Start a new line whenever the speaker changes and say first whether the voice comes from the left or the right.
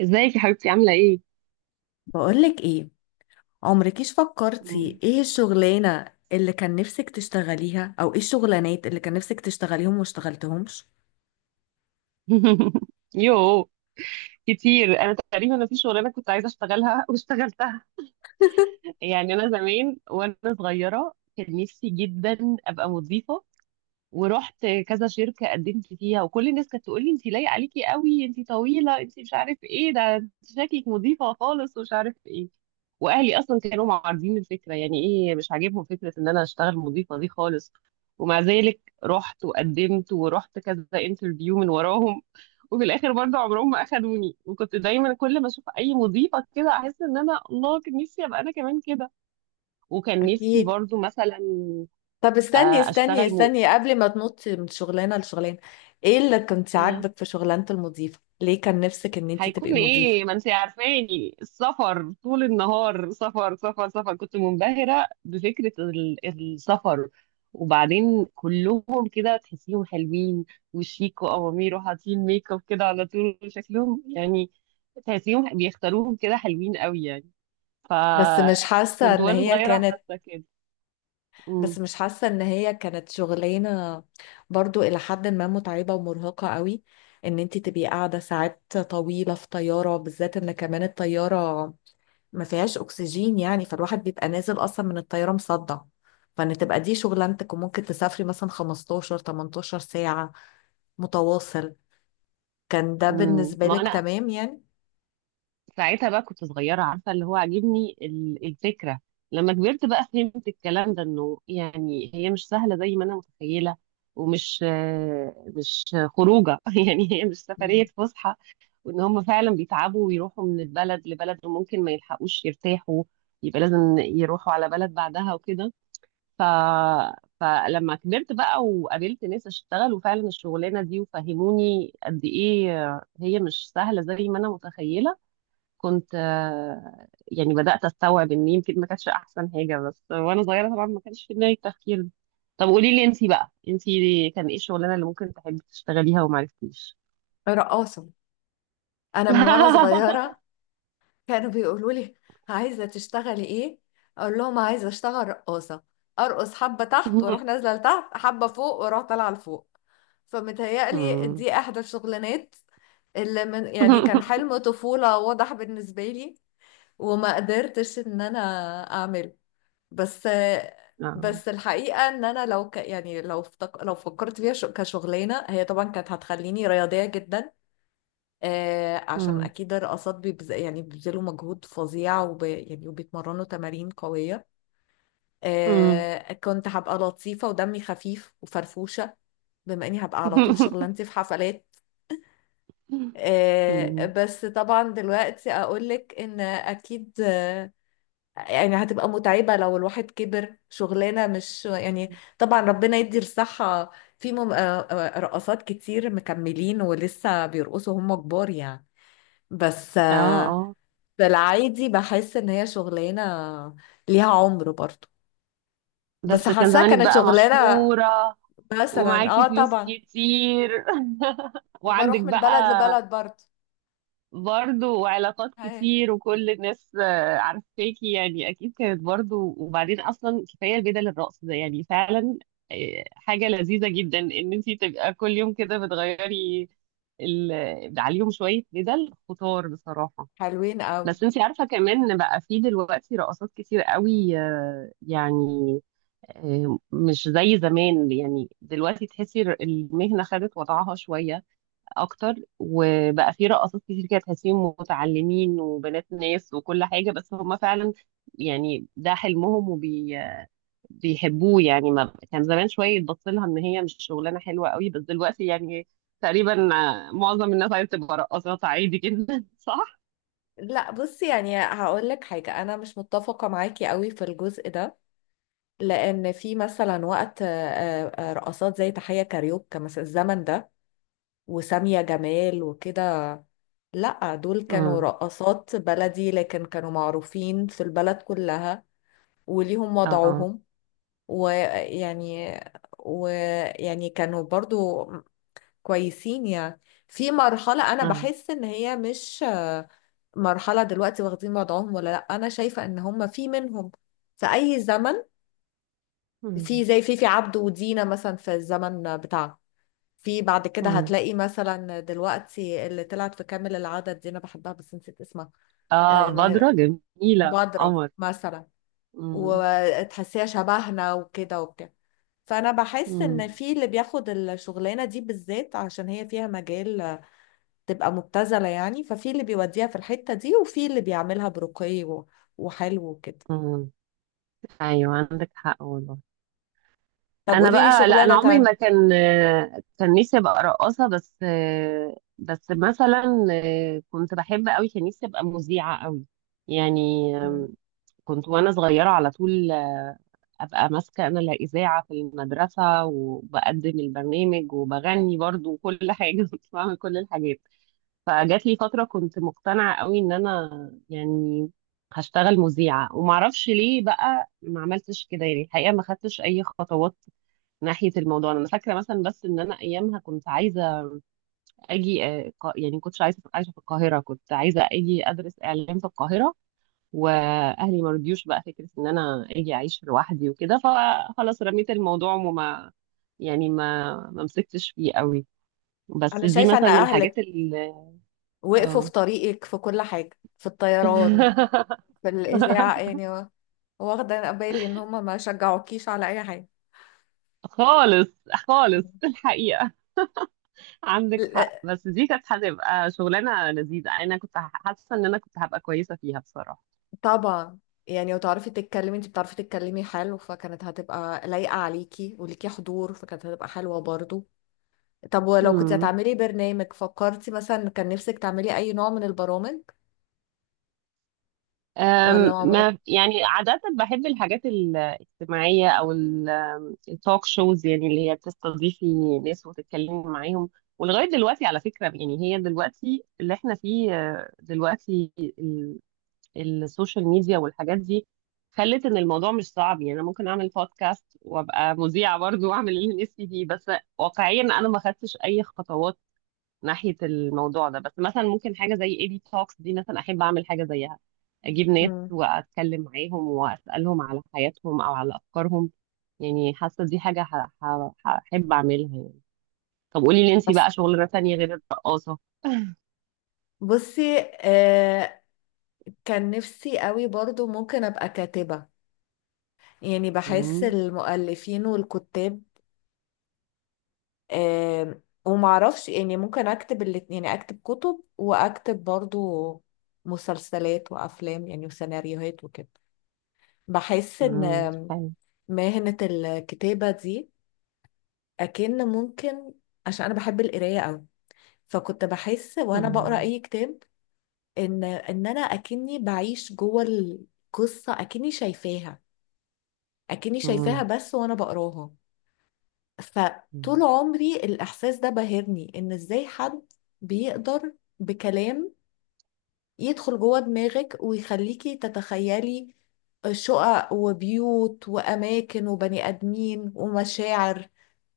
right: ازيك يا حبيبتي؟ عاملة ايه؟
left: بقولك ايه، عمركيش
right: مم.
left: فكرتي ايه الشغلانة اللي كان نفسك تشتغليها او ايه الشغلانات اللي كان نفسك تشتغليهم وما اشتغلتهمش؟
right: يو كتير. انا تقريبا في شغلانة كنت عايزة اشتغلها واشتغلتها. يعني انا زمان وانا صغيرة كان نفسي جدا ابقى مضيفة، ورحت كذا شركة قدمت فيها، وكل الناس كانت تقول لي انت لايقة عليكي قوي، انت طويلة، انت مش عارف ايه ده، انت شكلك مضيفة خالص ومش عارف ايه. واهلي اصلا كانوا معارضين الفكرة، يعني ايه مش عاجبهم فكرة ان انا اشتغل مضيفة دي خالص. ومع ذلك رحت وقدمت ورحت كذا انترفيو من وراهم، وفي الاخر برضه عمرهم ما اخدوني. وكنت دايما كل ما اشوف اي مضيفة كده احس ان انا، الله، كان نفسي ابقى انا كمان كده. وكان نفسي
left: أكيد.
right: برضه مثلا
left: طب استني استني
right: اشتغل
left: استني قبل ما تنطي من شغلانة لشغلانة. ايه اللي كنت
right: آه،
left: عاجبك في شغلانة المضيفة؟ ليه كان نفسك ان انت تبقي
right: هيكون
left: مضيفة؟
right: ايه، ما انت عارفاني السفر طول النهار، سفر سفر سفر. كنت منبهرة بفكرة السفر. وبعدين كلهم كده تحسيهم حلوين وشيك وأوامير وحاطين ميك اب كده على طول، شكلهم يعني تحسيهم بيختاروهم كده حلوين قوي يعني.
left: بس مش حاسة
right: فكنت
left: ان
right: وانا
left: هي
right: صغيرة
left: كانت،
right: حاسة كده.
left: بس
right: امم
left: مش حاسة ان هي كانت شغلانة برضو الى حد ما متعبة ومرهقة قوي؟ ان انت تبقي قاعدة ساعات طويلة في طيارة، بالذات ان كمان الطيارة ما فيهاش اكسجين، يعني فالواحد بيبقى نازل اصلا من الطياره مصدع. فان تبقى دي شغلانتك وممكن تسافري مثلا 15 18 ساعه متواصل، كان ده
right: أمم.
left: بالنسبه
right: ما
left: لك
right: انا
left: تمام يعني؟
right: ساعتها بقى كنت صغيرة، عارفة اللي هو عاجبني الفكرة. لما كبرت بقى فهمت الكلام ده، انه يعني هي مش سهلة زي ما انا متخيلة. ومش مش خروجة. يعني هي مش سفرية
left: مم.
right: فسحة، وان هم فعلا بيتعبوا ويروحوا من البلد لبلد، وممكن ما يلحقوش يرتاحوا، يبقى لازم يروحوا على بلد بعدها وكده. ف... فلما كبرت بقى وقابلت ناس اشتغل وفعلا الشغلانة دي، وفهموني قد ايه هي مش سهلة زي ما انا متخيلة، كنت يعني بدأت أستوعب إن يمكن ما كانتش أحسن حاجة. بس وأنا صغيرة طبعا ما كانش في دماغي التفكير ده. طب قولي لي، أنتي بقى أنتي كان إيه الشغلانة اللي ممكن تحبي تشتغليها وما عرفتيش؟
left: رقاصه. انا من وانا صغيره كانوا بيقولوا لي عايزة تشتغلي ايه، اقول لهم عايزة اشتغل رقاصة، ارقص حبة تحت واروح نازلة لتحت، حبة فوق واروح طالعة لفوق. فمتهيألي
right: مم.
left: دي احدى الشغلانات اللي من يعني كان حلم طفولة واضح بالنسبة لي وما قدرتش ان انا اعمله. بس
right: آه.
left: بس الحقيقة ان انا لو ك يعني لو افتك... لو فكرت فيها كشغلانة، هي طبعا كانت هتخليني رياضية جدا. آه، عشان
right: مم.
left: اكيد الرقصات بيبز... يعني بيبذلوا مجهود فظيع، وب... يعني وبيتمرنوا تمارين قوية.
right: مم.
left: آه، كنت هبقى لطيفة ودمي خفيف وفرفوشة، بما اني هبقى على طول شغلانتي في حفلات. آه،
right: مم.
left: بس طبعا دلوقتي اقولك ان اكيد آه، يعني هتبقى متعبة لو الواحد كبر. شغلانة مش يعني، طبعا ربنا يدي الصحة، في رقصات كتير مكملين ولسه بيرقصوا هم كبار يعني. بس
right: اه،
left: آه،
right: اه،
left: في العادي بحس ان هي شغلانه ليها عمر برضو. بس
right: بس كان
left: حاساها
right: زمانك
left: كانت
right: بقى
left: شغلانه،
right: مشهورة،
left: مثلا،
right: ومعاكي
left: اه
right: فلوس
left: طبعا،
right: كتير. وعندك
left: وبروح من
right: بقى
left: بلد لبلد برضو.
right: برضه وعلاقات
left: هي.
right: كتير، وكل الناس عارفاكي يعني اكيد كانت برضه. وبعدين اصلا كفايه بدل الرقص ده، يعني فعلا حاجه لذيذه جدا ان انت تبقى كل يوم كده بتغيري عليهم شويه، بدل خطار بصراحه.
left: حلوين قوي.
right: بس انت عارفه كمان ان بقى في دلوقتي رقصات كتير قوي، يعني مش زي زمان. يعني دلوقتي تحسي المهنه خدت وضعها شويه اكتر، وبقى في رقصات كتير كده تحسيهم متعلمين وبنات ناس وكل حاجه. بس هم فعلا يعني ده حلمهم وبيحبوه. يعني ما كان زمان شويه يتبص لها ان هي مش شغلانه حلوه قوي، بس دلوقتي يعني تقريبا معظم الناس عايزه تبقى رقاصات عادي جدا. صح؟
left: لا بصي، يعني هقول لك حاجه، انا مش متفقه معاكي قوي في الجزء ده. لان في مثلا وقت آه، آه، رقصات زي تحيه كاريوكا مثلا الزمن ده وسامية جمال وكده. لا، دول كانوا
right: امم.
left: رقصات بلدي لكن كانوا معروفين في البلد كلها وليهم
right: اه.
left: وضعهم. ويعني ويعني كانوا برضو كويسين يعني. في مرحلة أنا
right: اه.
left: بحس إن هي مش آه، مرحلة دلوقتي واخدين وضعهم ولا لأ. أنا شايفة إن هم في منهم في أي زمن.
right: امم.
left: في زي فيفي عبده ودينا مثلا في الزمن بتاعها، في بعد كده
right: امم.
left: هتلاقي مثلا دلوقتي اللي طلعت في كامل العدد دي، أنا بحبها بس نسيت اسمها.
right: اه،
left: آه،
right: بدرة
left: ماهرة.
right: جميله
left: بدرة
right: قمر.
left: مثلا.
right: امم.
left: وتحسيها شبهنا وكده وبتاع. فانا بحس ان
right: امم.
left: في اللي بياخد الشغلانه دي بالذات عشان هي فيها مجال تبقى مبتذله، يعني ففي اللي بيوديها في الحته دي وفي اللي بيعملها برقي وحلو وكده.
right: ايوه عندك حق والله.
left: طب
right: انا
left: قولي لي
right: بقى لا، انا
left: شغلانه
right: عمري ما
left: تانية.
right: كان كان نفسي ابقى رقاصه. بس بس مثلا كنت بحب قوي، كان نفسي ابقى مذيعه قوي يعني.
left: مم.
right: كنت وانا صغيره على طول ابقى ماسكه انا الاذاعه في المدرسه، وبقدم البرنامج وبغني برضو وكل حاجه. كنت بعمل كل الحاجات. فجات لي فتره كنت مقتنعه قوي ان انا يعني هشتغل مذيعه. ومعرفش ليه بقى ما عملتش كده، يعني الحقيقه ما خدتش اي خطوات ناحيه الموضوع. انا فاكره مثلا بس ان انا ايامها كنت عايزه اجي يعني كنتش عايزه أبقى عايشه في القاهره، كنت عايزه اجي ادرس اعلام في القاهره، واهلي ما رضيوش بقى فكره ان انا اجي اعيش لوحدي وكده. فخلاص رميت الموضوع وما يعني ما مسكتش فيه قوي. بس
left: انا
right: دي
left: شايفه ان
right: مثلا من الحاجات
left: اهلك
right: اللي
left: وقفوا في
right: اه.
left: طريقك في كل حاجه، في الطيران، في الاذاعه يعني، واخده بالي ان هم ما شجعوكيش على اي حاجه.
right: خالص خالص الحقيقة عندك حق. بس دي كانت هتبقى شغلانة لذيذة، أنا كنت حاسة إن أنا كنت هبقى كويسة فيها بصراحة.
left: طبعا، يعني وتعرفي تتكلمي، انت بتعرفي تتكلمي حلو، فكانت هتبقى لايقة عليكي وليكي حضور، فكانت هتبقى حلوة برضو. طب ولو كنت
right: امم.
left: هتعملي برنامج، فكرتي مثلا كان نفسك تعملي اي نوع من البرامج ولا عمرك؟
right: ما يعني عادة بحب الحاجات الاجتماعية أو التوك شوز، يعني اللي هي بتستضيفي ناس وتتكلمي معاهم. ولغاية دلوقتي على فكرة، يعني هي دلوقتي اللي احنا فيه، دلوقتي ال- السوشيال ميديا والحاجات دي خلت ان الموضوع مش صعب. يعني انا ممكن اعمل بودكاست وابقى مذيعة برضه، واعمل اللي نفسي فيه. بس واقعيا انا ما خدتش اي خطوات ناحية الموضوع ده. بس مثلا ممكن حاجة زي اي بي توكس دي مثلا احب اعمل حاجة زيها، اجيب ناس
left: مم.
right: واتكلم معاهم واسألهم على حياتهم او على افكارهم. يعني حاسة دي حاجة هحب اعملها يعني. طب قولي لي انتي
left: بس
right: بقى شغلانة تانية غير الرقاصة.
left: بصي آه، كان نفسي قوي برضو ممكن ابقى كاتبة. يعني بحس
right: مم.
left: المؤلفين والكتاب، آم، ومعرفش، يعني ممكن اكتب الاتنين، يعني اكتب كتب واكتب برضو مسلسلات وافلام، يعني وسيناريوهات وكده. بحس ان
right: مم.
left: آم،
right: طيب.
left: مهنة الكتابة دي اكن ممكن. عشان انا بحب القراية قوي، فكنت بحس وانا بقرا
right: مم.
left: اي كتاب ان انا اكني بعيش جوه القصة، اكني شايفاها، اكني شايفاها
right: مم.
left: بس وانا بقراها. فطول
right: مم.
left: عمري الإحساس ده بهرني، إن إزاي حد بيقدر بكلام يدخل جوه دماغك ويخليكي تتخيلي شقق وبيوت وأماكن وبني آدمين ومشاعر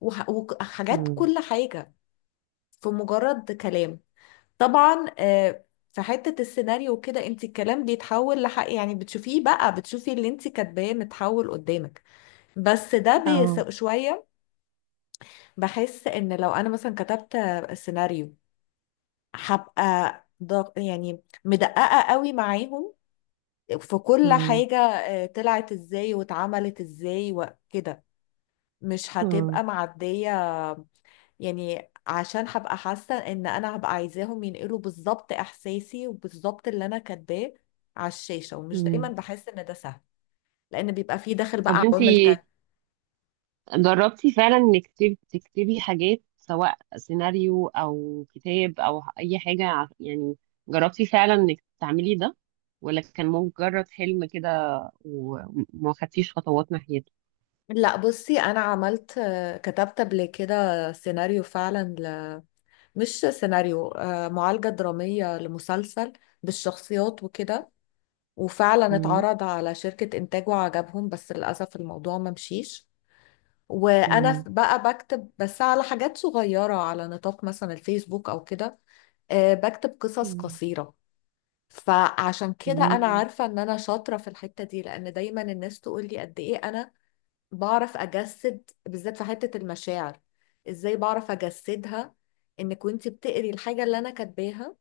left: وحاجات،
right: مم.
left: كل حاجة، في مجرد كلام. طبعا آه، في حتة السيناريو وكده انت الكلام بيتحول لحق، يعني بتشوفيه بقى، بتشوفي اللي انت كاتباه متحول قدامك. بس ده
right: اه.
left: بيسوء شوية. بحس ان لو انا مثلا كتبت سيناريو، هبقى ضغ... يعني مدققة قوي معاهم في كل
right: مم.
left: حاجة، آه، طلعت ازاي واتعملت ازاي وكده. مش
right: مم.
left: هتبقى معدية، يعني عشان هبقى حاسة ان انا هبقى عايزاهم ينقلوا بالظبط احساسي وبالظبط اللي انا كاتباه على الشاشة، ومش دايما
right: مم.
left: بحس ان ده سهل. لان بيبقى فيه داخل
right: طب
left: بقى عوامل
right: انتي
left: تانية.
right: جربتي فعلا انك تكتبي حاجات، سواء سيناريو او كتاب او اي حاجة، يعني جربتي فعلا انك تعملي ده، ولا كان مجرد حلم كده وما خدتيش خطوات ناحيته؟
left: لا بصي، انا عملت آه، كتبت قبل كده سيناريو فعلا، مش سيناريو، آه، معالجة درامية لمسلسل بالشخصيات وكده، وفعلا
right: مم.
left: اتعرض على شركة إنتاج وعجبهم، بس للأسف الموضوع ما مشيش. وأنا
right: مم.
left: بقى بكتب بس على حاجات صغيرة على نطاق مثلا الفيسبوك أو كده. آه، بكتب قصص
right: مم.
left: قصيرة. فعشان كده أنا
right: مم.
left: عارفة إن أنا شاطرة في الحتة دي، لأن دايما الناس تقول لي قد إيه أنا بعرف أجسد، بالذات في حتة المشاعر، إزاي بعرف أجسدها إنك وإنتي بتقري الحاجة اللي أنا كاتباها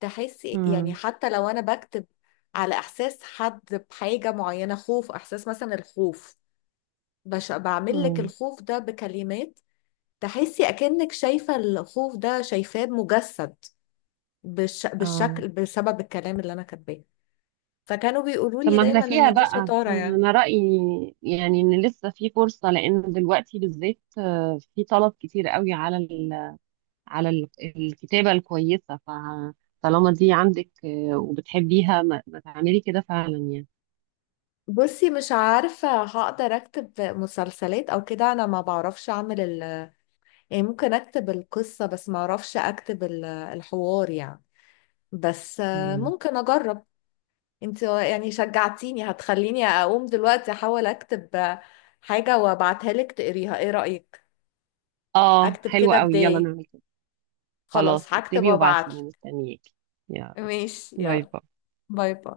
left: تحسي، يعني
right: مم.
left: حتى لو انا بكتب على احساس حد بحاجة معينة، خوف، احساس مثلا الخوف، بعمل لك
right: مم.
left: الخوف ده بكلمات تحسي اكنك شايفة الخوف ده، شايفاه مجسد
right: اه.
left: بالشكل بسبب الكلام اللي انا كاتباه. فكانوا بيقولوا
right: طب
left: لي
right: ما احنا
left: دايما
right: فيها
left: ان دي
right: بقى.
left: شطارة يعني.
right: انا رأيي يعني ان لسه في فرصة، لان دلوقتي بالذات في طلب كتير قوي على على الكتابة الكويسة. فطالما دي عندك وبتحبيها، ما تعملي كده فعلا يعني.
left: بصي مش عارفة هقدر اكتب مسلسلات او كده، انا ما بعرفش اعمل ال... يعني ممكن اكتب القصة بس ما اعرفش اكتب الحوار يعني. بس آه،
right: مم.
left: ممكن اجرب. انت يعني شجعتيني، هتخليني اقوم دلوقتي احاول اكتب حاجة وابعتها لك تقريها، ايه رأيك؟
right: اه
left: اكتب كده
right: حلوة قوي، يلا
left: بداية.
right: نعمل كده. خلاص
left: خلاص هكتب
right: اكتبي وبعتيلي،
left: وابعتلك.
right: مستنياكي. يلا،
left: ماشي
right: باي
left: يلا.
right: باي.
left: باي باي.